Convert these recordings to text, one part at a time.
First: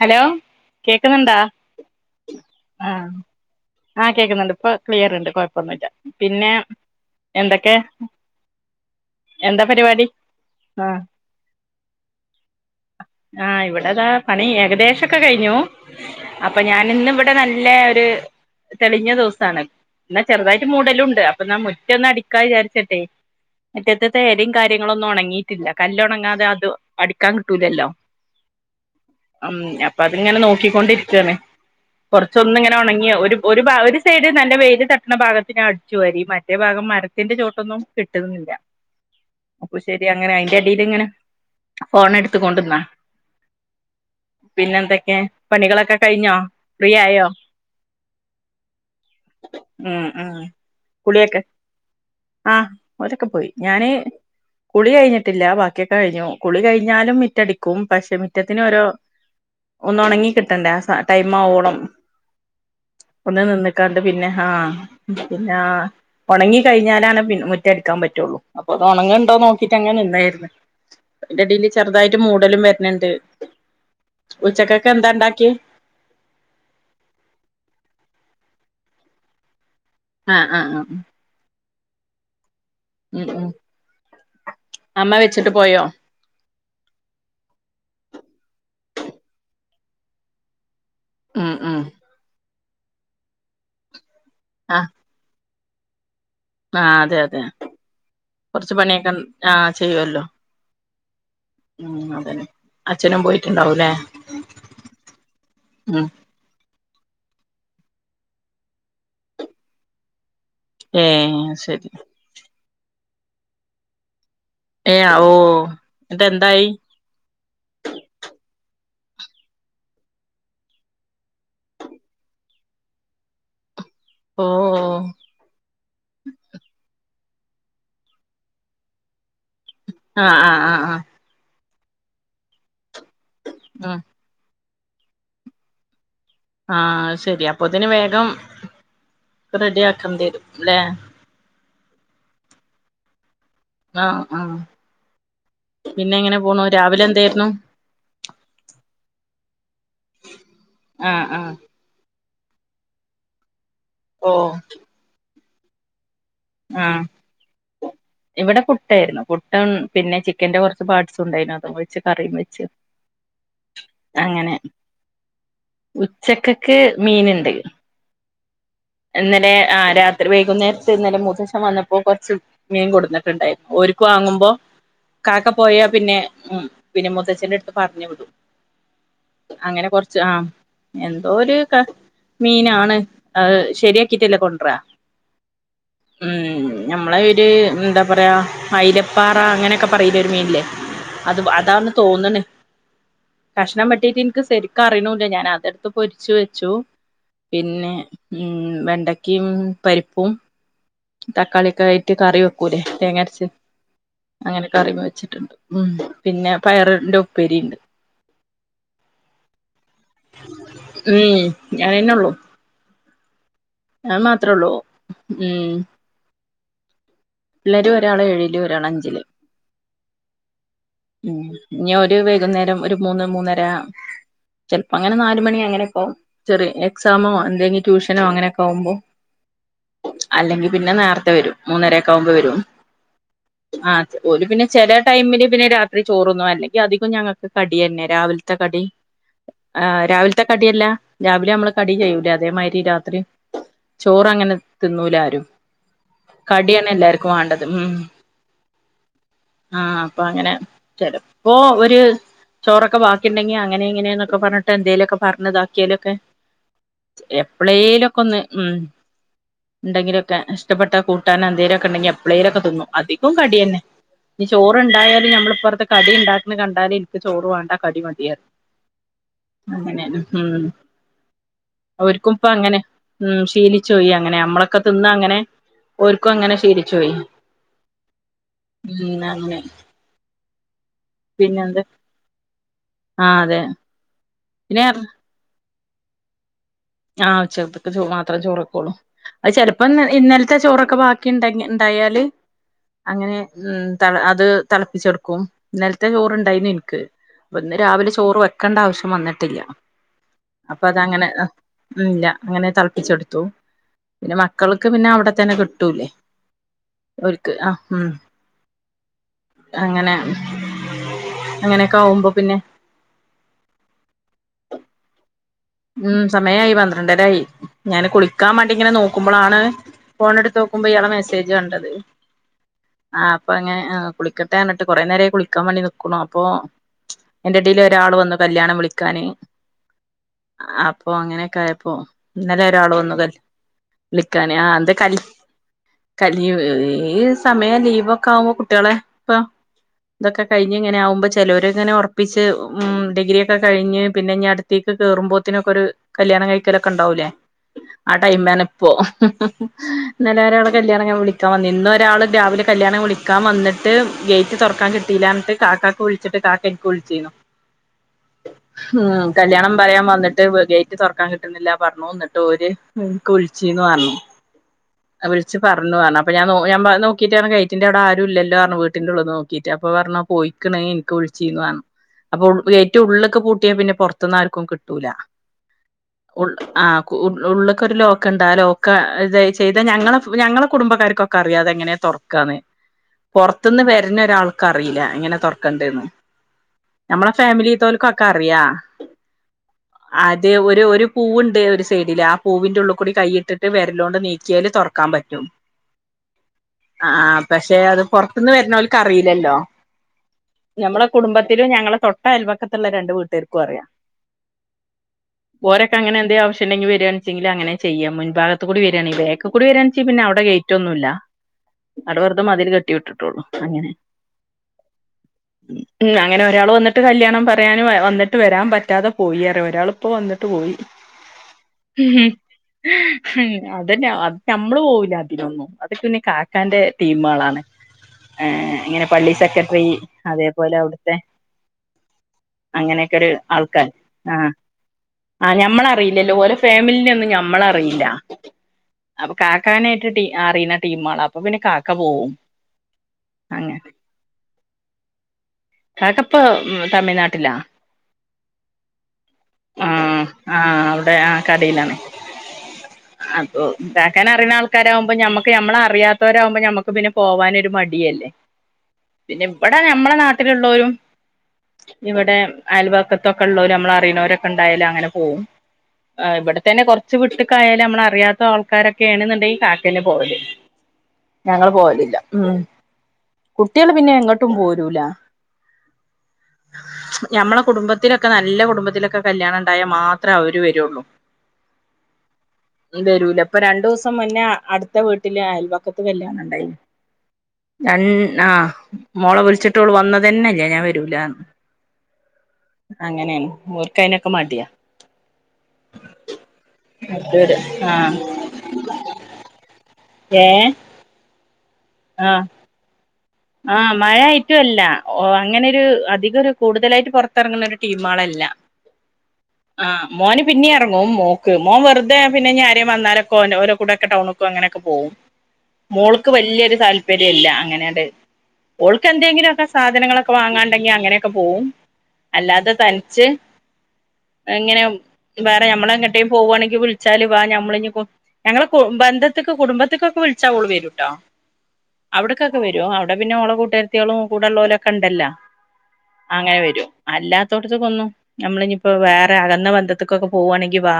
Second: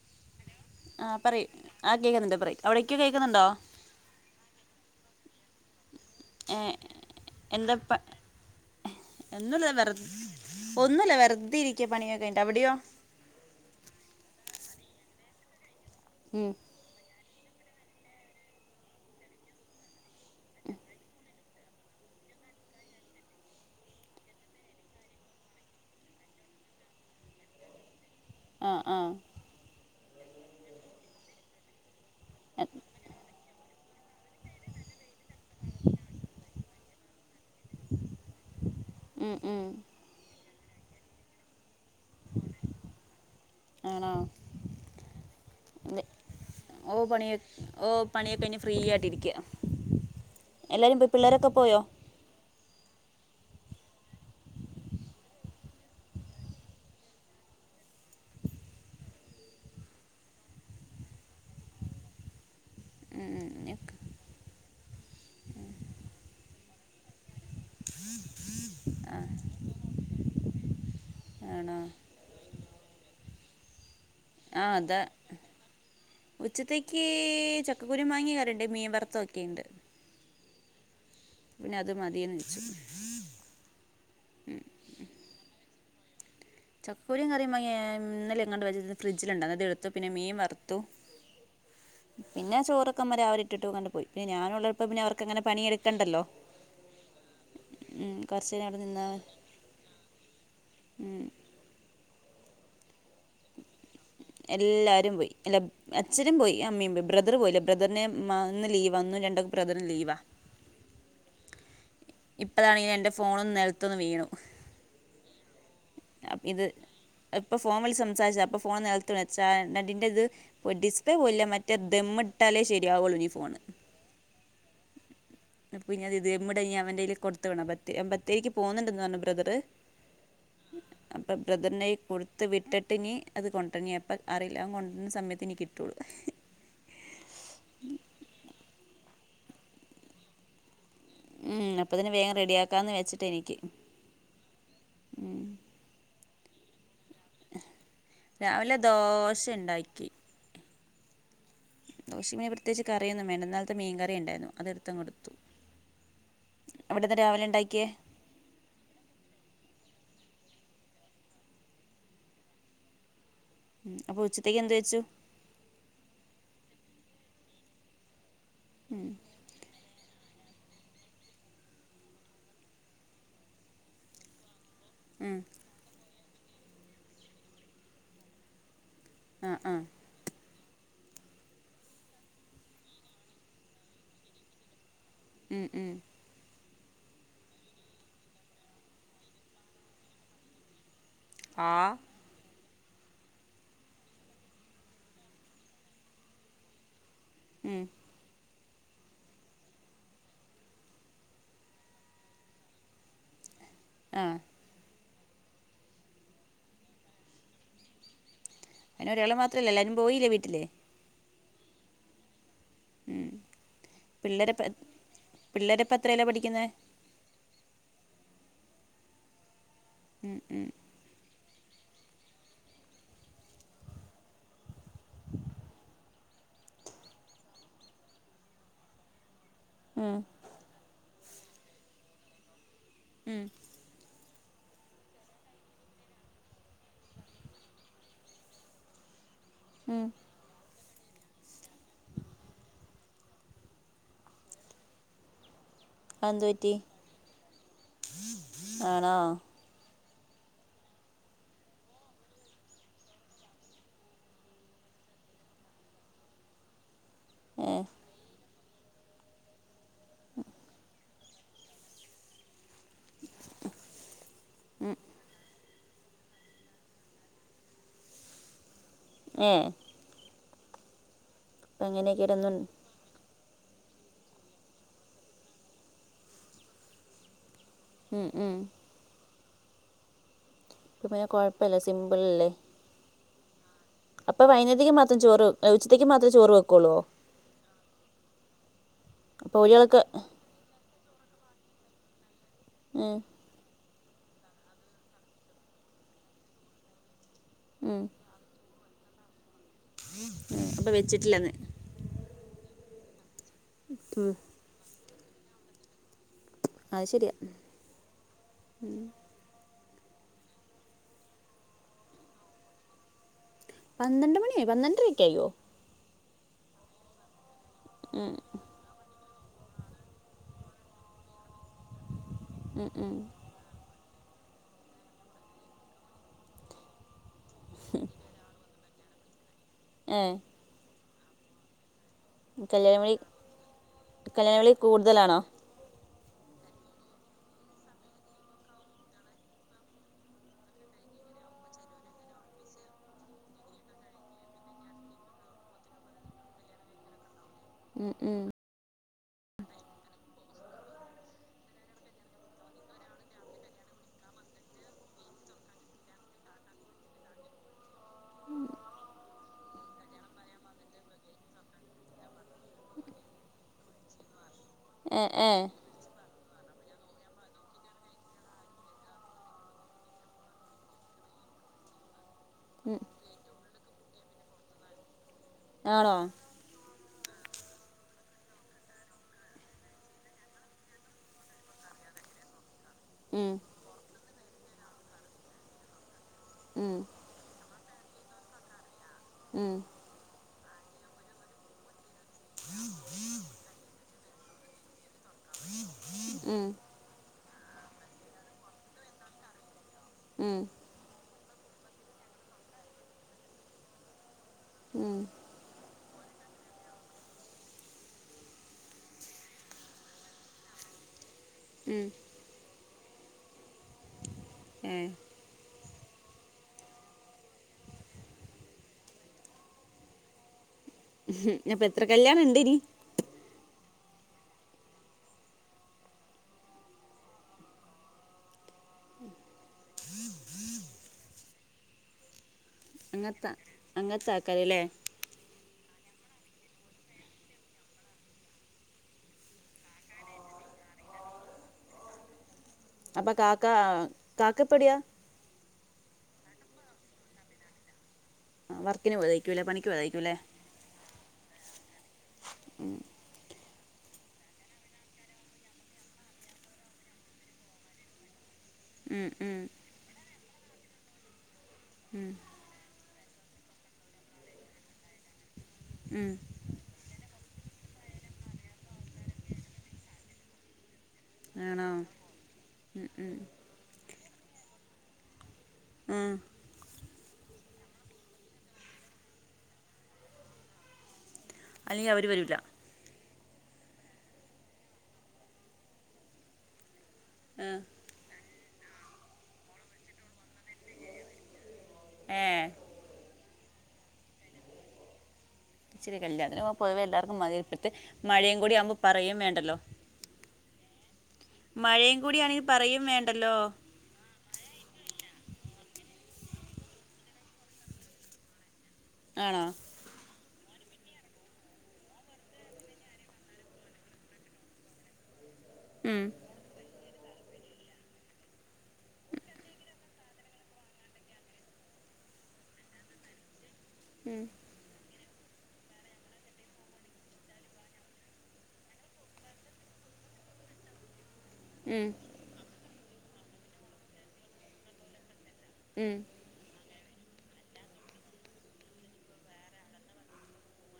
Hello ആ കേക്കുന്നിണ്ടാ പറയ് ആ കേൾക്കുന്നുണ്ട് പറയ് ആ അവിടേക്ക് കേൾക്കുന്നുണ്ടോ ആ കേക്കുന്നുണ്ട് ഇപ്പൊ ക്ലിറിണ്ട് കൊഴപ്പൊന്നുല്ല പിന്നെ ഏ എന്തൊക്കെ എ എന്താ ഒന്നുല്ല വെർ പരിപാടി ആഹ് ഒന്നുല്ല വെർതെ ഇരിക്ക പണിയൊക്കെയിഞ്ഞിട്ട് അവിടെയോ? ആഹ് ഇവിടെതാ പണി ഏകദേശൊക്കെ കയിഞ്ഞു ഉം അപ്പൊ ഞാനിന്നിവടെ നല്ലൊരു തെളിഞ്ഞ ദവസാണ് എന്നാ ചെറുതായിട്ട് മൂടലുണ്ട് അപ്പൊന്നാ മുറ്റൊന്ന് അടിക്കാ വിചാരിച്ചിട്ടെ മുറ്റ [unintelligible] കാര്യങ്ങളൊന്നും ഒണങ്ങിയിട്ടില്ല കല്ലൊണങ്ങാതെ അത് അടിക്കാൻ കിട്ടൂലല്ലോ ആ ആ ഉം അപ്പൊ അതിങ്ങനെ നോക്കിക്കൊണ്ടിരിക്കാണ് കുറച്ചൊന്ന് ഇങ്ങനെ ഉണങ്ങി ഒരു ഭാ ഒരു സൈഡ് നല്ല വെയില് തട്ടണ ഭാഗത്ത് ഞാന് അടിച്ചു വരി മറ്റേ ഭാഗം മരത്തിന്റെ ചോട്ടൊന്നും കിട്ടുന്നില്ല ഉം ഉം അപ്പൊ ശരി അങ്ങനെ അയിൻ്റെ അടീല് ഇങ്ങനെ ഫേണെട്ത്ത് കൊണ്ടിന്നാ ആണോ [unintelligible] പണികളൊക്കെ കഴിഞ്ഞോ ഫ്രീ ഓ ആയോ പണിയ ഓ പണിയൊക്കെ ഇനി ഫ്രീ ആയിട്ടിരിക്ക ഉം എല്ലാരും പോയ്‌ പിള്ളേരൊക്കെ പോയോ ആ ഓരൊക്കെ പോയി ഞാന് കുളി കഴിഞ്ഞിട്ടില്ല ബാക്കിയൊക്കെ കഴിഞ്ഞു കുളി കഴിഞ്ഞാലും മുറ്റടിക്കും പക്ഷെ മുറ്റത്തിന് ഓരോ ഒന്ന് ഉണങ്ങി കിട്ടണ്ടേ ആ ടൈം ആവൊളം ഒന്ന് ഉം നിന്ന്ക്കാണ്ട് പിന്നെ ആ പിന്നെ ആ ഉണങ്ങി കഴിഞ്ഞാലാണ് പിൻ മുറ്റ അടുക്കാൻ പറ്റുള്ളൂ അപ്പൊ ഉണങ്ങണ്ടോന്ന് നോക്കിട്ട് അങ്ങനെ നിന്നായിരുന്നു അതിന്റടിയിൽ ആണോ ചെറുതായിട്ട് മൂടലും വരണണ്ട് ആ ഉച്ചക്കേക്ക് അതാ എന്താ ഉണ്ടാക്കിയെ? ഉച്ചത്തേക്ക് ചക്കക്കുരു മാങ്ങയും കറിയുണ്ട് മീൻ വറുത്തത് ഒക്കെയുണ്ട് അ ആ ഉം പിന്നെ അത് മതിയന്ന് വെച്ചു ഉം അമ്മ വെച്ചിട്ട് പോയോ ചക്കക്കുരുവും കറിയും ഇന്നെലെങ്ങാണ്ട് വച്ചത് ഫ്രിഡ്ജിലുണ്ട് അത് എടുത്തു പിന്നെ മീൻ വറ ഉം ഉം പിന്നെ ചോറൊക്കെമരെ അവരിട്ടിട്ട് എങ്ങാണ്ട് പോയി ഇപ്പൊ ഈ ആ ഞാനുള്ളപ്പോ പിന്നെ അവർക്കെങ്ങന പണിയെടുക്കേണ്ടല്ലോ ആ അതെ അതെ കുറച്ച് നേരം കൊറച്ച് പണിയൊക്കെ ആ ചെയ്യുവല്ലോ ഉം ഉം അതെ അച്ഛനും പോയിട് എല്ലാരും പോയി പിന്നെ എല്ല ഉം അച്ഛനും പോയി അമ്മേം പോയി ബ്രദർ പോയില്ല ബ്രദറിനെ മ ഇന്ന് ലീവ ഒന്നും രണ്ടും ബ്രദറിന് ലീവാ ഏ ശരി ഇപ്പതാണങ്കി എന്റെ ഫോണൊന്ന് നിലത്തൊന്ന് വീണു ഏ ഓ എന്നിട്ട് ഇത് എന്തായി ഇപ്പൊ ഫോൺ വിളിച്ചു സംസാരിച്ചത അപ്പൊ ഫോൺ നി വെച്ചായേന്റെത് ഡിസ്പ്ലേ പോയില്ല മറ്റേ ദമ്മിട്ടാലേ ശരിയാവുള്ളൂ ഈ ഫോണ് ഓ ഓ അപ്പൊ പിന്നെ ഇത് ദമ്മിടാൻ ഇനി അവന്റെൽ കൊടുത്തുവിടണം ബത്തേ അവൻ ബത്തേരിക്ക് പോകുന്നുണ്ടന്ന് പറഞ്ഞ ആ ആ ആ ആ [unintelligible] അപ്പൊ ബ്രദറിന്റ കൈ കൊടുത്ത് വിട്ടട്ട് ട്ടട്ട് ഇനി അത് കൊണ്ടണി ഇനി ഉം എപ്പം അറിയില്ല അവൻ കൊണ്ടുവരണ സമയത്ത് ഇനി കിട്ടുവുള്ളൂ ആ ശരി അപ്പൊത്തേന് വേഗം റെഡി ആക്കാൻ തരും അല്ലേ അപ്പോത്തെന് വേഗം റെഡിയാക്കാന്ന് വെച്ചിട്ട് എനിക്ക് ആഹ് പോണോ, രാവിലെ എൻ രാവിലെ ദോശണ്ടാക്കി. ആഹ് ആഹ്‌. ദോശമേ പ്രത്യേകിച്ച് കറിയൊന്നും വേണ്ട ഇന്നൽത്തെ മീൻ ഓ കറിണ്ടായിരുന്നു അത് എടുത്തങ്ടുത്തു. ആ ഉണ്ടാക്കിയേ ഇവിടെ പുട്ടായിരുന്നു പുട്ടും പിന്നെ ചി ചിക്കന്റെ കുറച്ച് പാർട്സും ഉണ്ടായിരുന്നു അതും വെച്ച് കറിയും വെച്ച് അപ്പോൾ അങ്ങനെ ഉച്ചത്തേക്ക് എന്ത് വെച്ചു ഉച്ചക്കെക്ക് മീനുണ്ട് ഇന്നലെ ആ രാത്രി വൈകുന്നേരത്ത് ഇന്നല മു ച്ഛൻ വന്നപ്പോ, കൊർച്ച് മീൻ കൊട്‌ന്ന്ട്ടുണ്ടായിരുന്നു, ഓര്ക്കു വാങ്ങുമ്പോ കാക്ക പോയാ പിന്നെ ഉം, പിന്നെ മൂത്തച്ഛന്റെടുത്ത് പറഞ് വിട്‌, ആ ആ അങ്ങനെ കൊർച്ച് ആ എന്തോ ഒരു ക മീനാണ്, അത് ശരിയാക്കിട്ടല്ലേ കൊണ്ടറാ. ഉം. ഞമ്മളെ ഒരു ന്താ പറയാ അയിലപ്പാറ അങ്ങനെയൊക്കെ പറയിലെ ഒരു മീനില്ലേ അത് അതാണ് ആ തോന്ന്ണ്. കഷ്ണം വെട്ടീട്ട് ഇൻക്ക് സരിക്ക് അറിണൂല്ല, ഞാൻ അതട്ത്ത് പൊരിച്ചു വെച്ചു. പിന്നെ ഉം വെണ്ടകിം പരിപ്പും. തക്കാളി ഒക്കെ ആയിട്ട് കറി വെക്കൂലേ? തേങ്ങരച്ച് ആ അങ്ങനെ കറി വെച്ച്. ഉം പിന്നെ പയർന്റുപ്പേരിണ്ട്. അയ്നൊരാള് മാത്രല്ല, ല്ലാരും പോയിലേ വീട്ടില്? ഞാനെന്നൊള്ളു. ഉം പിള്ളേരെപ്പ ഉം പിള്ളേര്പ്പ ത്രേലാ പഠിക്കുന്നേ? പിള്ളേര് ഒരാള് ഏഴില്, ഒരാള് അഞ്ചില്. ഉം ഉം. ഉം, ഞൊര് വൈകുന്നേരം ഒരു മൂന്ന് മൂന്നര ചെല്പ്പോ ങ്ങനെ നാല് മണി അങ്ങനെക്കാവും, ചെറി എക്സാമോ ണ്ടെങ്കി ട്യൂഷനോ അങ്ങനെകാവുമ്പോ ഉം അല്ലെങ്കി പിന്നെ നേർത്തെ വരും, മൂന്നരൊക്കാവുമ്പ വരും, ഉം ആത് ഓല് പിന്നെ ചെലെ ടൈമില് പിന്നെ രാ ത്രി ചോർന്നും, അല്ലെങ്കി അധികം ഞങ്ങക്ക് കട്യന്നെ, രാവില്ത്തെ കടി. ആ, ഉം രാവില്ത്തെ കട്യല്ല? രാവിലെമ്മള് കടി ചെയ്യൂലേ, അതേമാരി രാത്രി ചോറ ങ്ങനെ തിന്നൂലാരും. അതെന്ത് പറ്റി കട്യന്നെ ല്ലാർക്കും വാണ്ടത് ഉം, ആണോ ആഹ്. പ്പൊ ങ്ങനെ ചെലപ്പോ ഒര് ചോറൊക്കെ വാക്കിണ്ടെങ്കി അങ്ങനെ ഇങ്ങനെന്നൊക്കെ പർഞ്ഞിട്ടെന്തേലൊക്കെ പർഞ്താക്ക്യാലൊക്കെ ഏഹ് എപ്പളേലൊക്കൊന്ന് ഉം, ണ്ടെങ്കിലൊക്കെ ഇഷ്ടപ്പെട്ട കൂ ട്ടാനൊ ന്തേലൊക്കെ ണ്ടെങ്കി എപ്ളേലൊക്കെ ത്ന്നും, അതികം കട്യന്നെ, ഞ് ചോറ്ണ്ടായാല് ഞമ്മൾപ്പർ കടി ണ്ടാക്ക്ണ് കണ്ടാല് ഇന്ക്ക് ചോറ് വാണ്ട, കടി മതി അറിം, അങ്ങനെണ്. ഉം. എങ്ങനെ ഓര്ക്കും ഇപ്പ ക്കെരന്നുൻ അങ്ങനെ ഉം, ശീലിച്ചോയി അങ്ങനെ ഞമ്മളൊക്കെ തിന്ന അങ്ങനെ ഓര്ക്കും അങ്ങനെ ശീലിച്ചോയി. ഉം ഉം ഉം നന്ന് [unintelligible] പിന്നെ കൊഴപ്പല്ല സിംമ്പിളല്ലേ? ആഹ്‌, അതെ. അപ്പൊ പിന്നെ വൈന്നേരത്തേക്ക് മാത്രം ചോറ് വെ ഉച്ചത്തേക്ക് മാത്രം ചോറ് വെ ആഹ് ഉച്ചകത്ത്ക്ക് ചോ മാത്രം ചോറൊക്കൊള്ളൂ, അഹ് അപ്പൊ ചെലപ്പം ഒരാൾക്ക് ന്നൽ ഇന്നൽത്തെ ചോറൊ ക്കെ ബാക്കിണ്ടങ്ങി ണ്ടായാല് ഉം അങ്ങനെ ഉം തള അത് തള്പ്പിച്ചെട്‌ക്കും, ന്നൽത്തെ ചോറ്ണ്ടായിന്ന് ഇൻക്ക്. പ്പ ന്ന് ഉം ഉം രാവിലെ ചോറ് വെക്കണ്ടാവശ്യം വന്ന്ട്ടില്ല അപ്പ അപ്പം തങ്ങനെ വെച്ചിട്ടില്ലന്ന് ഉം ല്ലാ അങ്ങനെ തളപ്പിച്ചെടുത്തു, ഉം പിന്നെ മക്കൾക്ക് പിന്നെ അവടെ തന്നെ കിട്ടൂലേ. അത് ശരിയാ ഓര്ക്ക് ആഹ് ഉം. അങ്ങനെ, അങ്ങനൊക്കാവുമ്പോ പിന്നെ പന്ത്രണ്ട് മണിയെ പന്ത്രണ്ടരയ്ക്കായോ? ഉം, സമയായി പന്ത്രണ്ടരായി, ഞാന് കുളിക്കാമാണ്ടി ങ്ങനെ നോ ക്കുമ്പളാണ് ഫോണെടുത്തോക്കുമ്പോ ഇയാളെ മെസ്സേജ് കണ്ടത് ഉം ഉം ആ പ്പ ങ്ങനെ ആഹ് കുളിക്കട്ടെ ന്നട്ട് കൊറെ നേരായി കുളിക്കാം വേണ്ടി നിക്ക്ണു, അപ്പൊ അയ്ന്റെടീൽ ഒരാളു വന്നു കല്യാണം വിളി ക്കാന് ഏ അപ്പൊ അങ്ങനൊക്കായപ്പോ ഇന്നലൊരാൾ കല്യാണ വന്നു വിളി കല്ല വിളിക്കാന് കല്യാണ ആ വിളി ന്ത് കല്ല് കൂടുതലാണോ ക ലീവ് ഈ സമയം ലീവൊക്കാവുമ്പോ കുട്ട്യാളെ പ്പം തൊക്കെ കഴിഞ്ഞ് ങ്ങനെ ആവുമ്പോ ചിലോർ ങ്ങനെ ഒർപ്പിച്ച് ഉം ഡിഗ്രിയൊക്കെ കഴിഞ്ഞ് പിന്നെ ഞ് അട് ത്തേ ക്ക് കേറുമ്പോ ത്തിനൊക്കൊര് കല്യാണം കൈക്കലൊക്കെ ണ്ടാവൂലേ ഉം ആ ഉം ടൈമാണ് പ്പോ ന്നരാള് കല്യാണം ഞാൻ വിളിക്കാൻ വന്നീനി ന്നൊരാള് രാവിലെ കല്യാണം വിളിക്കാൻ വന്ന്ട്ട് ഗേറ്റ് തൊറക്കാൻ കിട്ടീല ന്നട്ട് കാക്കാക്ക് വുള്ച്ച്ട്ട് കാക്ക ഇന്ക്ക് വിൾച്ചീന്നു. ഉം കല്ല്യാണം പറയാൻ വന്ന് ട്ട് ഗേറ്റ് തൊർക്കാൻ കിട്ട്ണ്ല്ല പർഞ്ഞു ന്നട്ട് ഒര് ഇക്ക് വിൾച്ചീന്നു അർഞ്ഞു ഏഹ് വിളിച്ച് ഏഹ് പർഞ്ഞു ർഞ്ഞു അപ്പ ഞാ ഞാം നോക്കിട്ട് ഗയ്റ്റി്ന്റെ അവിടെ ആരും ല്ലല്ലോ റഞ്ഞു വീട്ട് ന്റെ ഉള്ള് ന്ന് നോക്കിട്ട് അപ്പോ പറഞ്ഞു പോയിക്കണ് ഇൻക്ക് വിൾ ചീന്നു ർ ഞ്ഞു അപ്പൊ ഗേറ്റ് ഉം ഉള്ള്ക്പൂട്ടിയാ പിന്നെ പുറത്ത്ന്ന് ആർക്കും കിട്ടൂല ആണോ ആ. ഉള്ള്ക്കൊരു ലോക്ക്ണ്ട് ആ ലോക്ക ഇത ചെയ്ത ഞങ്ങളെ ഞങ്ങളെ കുടുംബക്കാർക്കൊക്കെ അറിയാ തെങ്ങനെ തൊർക്കാന്ന് ഉം പുറത്ത്ന്ന് വരുന്ന ഒരാൾക്ക് അറിയില്ല എങ്ങനെ തുറക്കണ്ടേന്ന്. ഉം നമ്മളെ ഫാമിലിത്തോൽക്ക്കെ അറിയാ. ഉം അത് ഒര് ഒര് പൂവുണ്ട് ഒരു സൈഡില് ആ പൂവിന്റെ ഉള്ളികൂടി കൈയിട്ടിട്ട് വിരലോണ്ട് നീക്കി ക്യാൽ തുറക്കാൻ പറ്റും ഉം ആ. പക്ഷെ അത് പുറത്തുന്ന് വരുന്നോൽക്ക് അറിയില്ലല്ലോ ഉം നമ്മള കുടുംബ തിലും ഞങ്ങളെ തൊട്ട അൽവക്കത്തുള്ള രണ്ട് വീട്ടുകർക്കും അറിയാം. ഉം ട്ട് അങ്ങനെ എന്തെ ആവശ്യണ്ടെങ്കി വ രാണ് ച്ചങ്കി അങ്ങനെ ചെയ്യ മുൻാഗത്ത് കൂടി വരാണെങ്കി ബേക്കി കൂടി വരാണ ചെങ്കി പിന്നെ അവിടെ ഗേറ്റ് ഒന്നുല്ല. ഉം അവിടെവെർതേ മതിൽ കെട്ടി വിട്ടിട്ടുള്ളു അങ്ങനെ. ഏ ഉം അങ്ങനെ ഒരാൾ വന്ന്ട്ട് കല്യാണം പറയാന് വന്നിട്ട് വരാൻ പറ്റാതെ. പോയീ റഞ്ഞ്ഒരാള്ഇപ്പോ വന്നിട്ട് പോയി. അപ്പം എത്ര കല്യാണം ഉണ്ട് ഇനി അതന്നെ അ നമ്മള് പോകില്ല അതിനൊന്നും അത് പിന്നെ കാക്കാന്റെ ട്ടീമാളാണ്. ഏഇങ്ങനെ പള്ളി സെക്രട്ടറി അതേപോലെ അവിടുത്തെ. അങ്ങനെയൊക്കെരു അങ്ങനത്തെ ആൾക്കാര് അങ്ങനത്തെ ആ ആൾക്കാരല്ലേ ആ ഞമ്മള റീ ഇല്ലല്ലോ ഓരോ ഫാമിലി നെ ഒന്നും ഞമ്മള് റീല്ല. അപ്പൊ കാക്കാനായിട്ട് അറിണടീമാളാ അപ്പൊ പിന്നെ കാക്ക പോവും. അപ്പൊ കാക്ക അങ്ങനെ കാക്ക എപ്പടിയാ. ഇപ്പൊ തമിഴ്നാട്ടിലാ. ആ വർക്കിന് പോയതക്കുല്ലേ പണിക്ക് ആഹ് പോയതായിക്കുംല്ലേ ആഹ് അവിടെ ആ ഇണ്ടാക്കാൻ അറിണ ആൾക്കാരാവുമ്പോ നമ്മക്ക് നമ്മളെ അറിയാത്തവരാവുമ്പോ നമ്മക്ക് പിന്നെ പോവാനൊരു മടിയല്ലേ. ഉം പിന്നെ ഉം ഇവിടെ നമ്മളെ നാട്ടിലു ള്ളോരും ഉം ഇവിടെ അയൽവാക്ക ക്കെള്ളോല് നമ്മളെ അറിണേര് കെ ഇണ്ടായാൽഅങ്ങനെ പോകും ഉം ഇവിടെത്തന്നെ കുറച്ച് വിട്ട്ക്കായാലും. നമ്മള അറിയാത്ത ആൾക്കാരൊക്കെ ണ് ന്ന്ണ്ടെങ്കി കാക്കേന്നെ പോവല്. ഞങ്ങൾ ആണോ പോവലില്ല ഉം ഉം ഉം കുട്ടികള് പിന്നെ എങ്ങട്ടും പോരൂല. ഉം ഞമ്മളെ കുടുംബ ത്തിലൊക്കെ നല്ല കുടുംബത്തിലൊക്കെ കല്യാണം ണ്ടാ യാ മാത്ര അവര് വരുള്ളൂ. അല്ലെങ്കി അവര് വരൂല്ല. വരൂല ഇപ്പൊ രണ്ടു ദിവസം മുന്നേ അടുത്ത വീട്ടില് അയൽവക്കത്ത് കല്യാണം ണ്ടായിന്നു ആ ഉം ആ മോളെ വിളിച്ചിട്ടോള് വന്നതുതന്നേയില്ല ഞാൻ വരൂലയെന്നു ആഹ അങ്ങനെയാണ് ഓൽക്ക് അയ് നൊക്കെ മടിയാ. ഇച്ചിരി കല്യാണത്തിന് പൊതുവെ എല്ലാർക്കും മതി ഇപ്പത്തെ ആ മഴയും കൂടി ആകുമ്പോപറയും വേണ്ടല്ലോ. ഏ മഴയും കൂടാണെങ്കിൽ പറയും വേണ്ട. ആഹ മഴായിട്ടുംല്ല അങ്ങനെരു. അധികം കൂടുതലായിട്ട് പുറത്തിറങ്ങുന്ന ഒരു ടീമുകൾ അല്ല ആണോ മോനെ.. പിന്നെ ഇറങ്ങും മോക്ക് മോൻ വെറുതെ പിന്നെ ആരെങ്കിലും വന്നാലൊക്കോ ഓല കൂടെ ഒക്കെ ടൗണൊക്കോ അങ്ങനെയൊക്കെ പോകവും. ഉം മോൾക്ക് വല്യൊരു താല്പര്യം ഇല്ല അങ്ങനെയ ണ്ട്. ഓൾക്ക് എന്തെങ്കിലുക്കെ സാധനങ്ങളൊക്കെ വാങ്ങാണ്ടെങ്കി അങ്ങനെയൊക്കെ പോവും. അല്ലാതെ തനിച്ച് ഉം ഇങ്ങനെ. വേറെ നമ്മളെങ്ങട്ടേും പോവുകവാണെങ്കിൽ വിളിച്ചാല് വാ മ്മൾ ഞങ്ങളെ ബന്ധത്തിക്ക് കുടുംബത്തിക്കൊക്കെ. വിളിച്ച ഓൾ വരുട്ടോ. ഉം അവിടക്കൊക്കെ വരും അവിടെ പിന്നെ ഓളകൂട്ടുകരുത്തികളും കൂടെള്ളഓലും ഒക്കെ ഉണ്ടല്ലോ ഉം അങ്ങനെ വരു. അല്ലാത്തോടത്ത കൊന്നു നമ്മള് ഇനിയിപ്പോ വേറെ അകങ്ങന്ന ബന്ധത്തക്കൊക്കെ പോവുവാണെങ്കി വാ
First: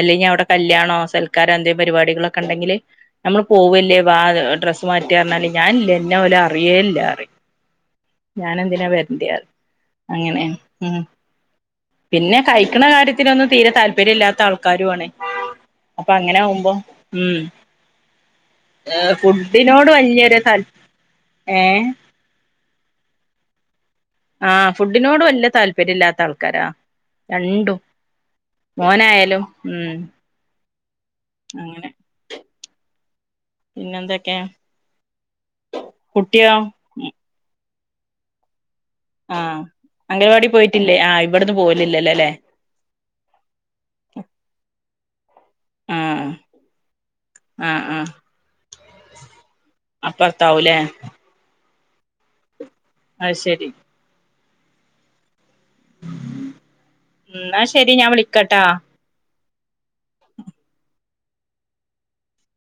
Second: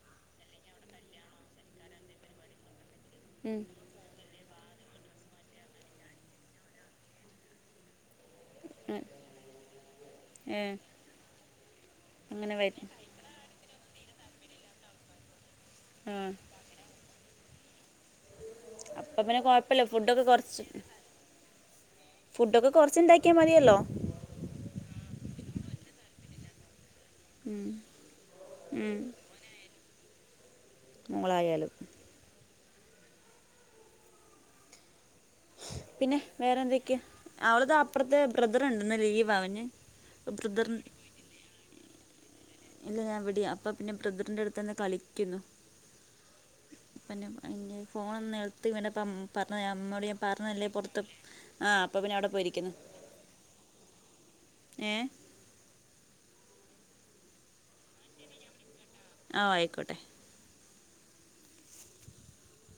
അല്ലയെക്കിൽ അവിടെ കല്യാണോ സൽക്കാരോ എന്തേ പരിപാടികളൊക്കെ ഉണ്ടെങ്കില് നമ്മള് ഉം പോവല്ലേ വാ ഡ്രസ്സ് മാറ്റി പറഞ്ഞാല് ഞാൻ ഇല്ലാ എന്ന പോലെ അറിയേല്ലാറിയില്ല ഞാനെന്തിനാ ഉം വരണ്ട അങ്ങനെയ ഏ ഉം പിന്നെ അങ്ങനെ കഴിക്കണ വരും കാര്യത്തിൊന്ന തീരെ താല്പര്യ താല്പര്യമില്ല ആൾക്കാരു ആണ് അപ്പൊ ആ അങ്ങനെ ആകുമ്പോ ഉം ഏ അപ്പം പിന്നെ കുഴപ്പമില്ല ഫുഡിനോട് വലിയൊരു താല്പര്യ യെ ഫുഡ ഒക്കെ കൊറച്ചുണ്ടാക്കിയാൽ മതിയല്ലോ ആഹ ഫുഡിനോട് വലിയ താല്പര്യം ഇല്ലാത്ത ആൾക്കാരാ ഉം രണ്ടു മോനായാലോ ഉം മോളുയാലും പിന്നെന്തൊക്കെയ പിന്നെ വേറെ എന്തൊക്കെയ അവള അപ്പുറത്തെ ബ്രദർ ആഹ അംഗൽവാടി പോയിട്ടില്ലേ ആഹ് ഇവിടന്നന്ന് പോവലില്ലല്ലോ അല്ലേ ഇല്ല ഞാൻ എവിടെയാ അപ്പ പിന്നെ ബ്രദറിന്റെ അടുത്ത് തന്നെ കളി കളിക്കുന്നു ആ പിന്നെ ആ ഈ ആ ഫോൺ ഒന്ന് നിലത്ത് വീണപ്പം പറഞ്ഞ അമ്മോട് ഞാൻ പറഞ്ഞല്ലേ അപ്പറത്താവൂലേ പുറത്ത് ആ അപ്പൊ പിന്നെ അവിടെ പോയിരിക്കുന്നു അഹ ശരി ഏ എന്നാ ശെരി ഞാൻ വിളിക്കട്ടാ ആ ആയിക്കോട്ടെ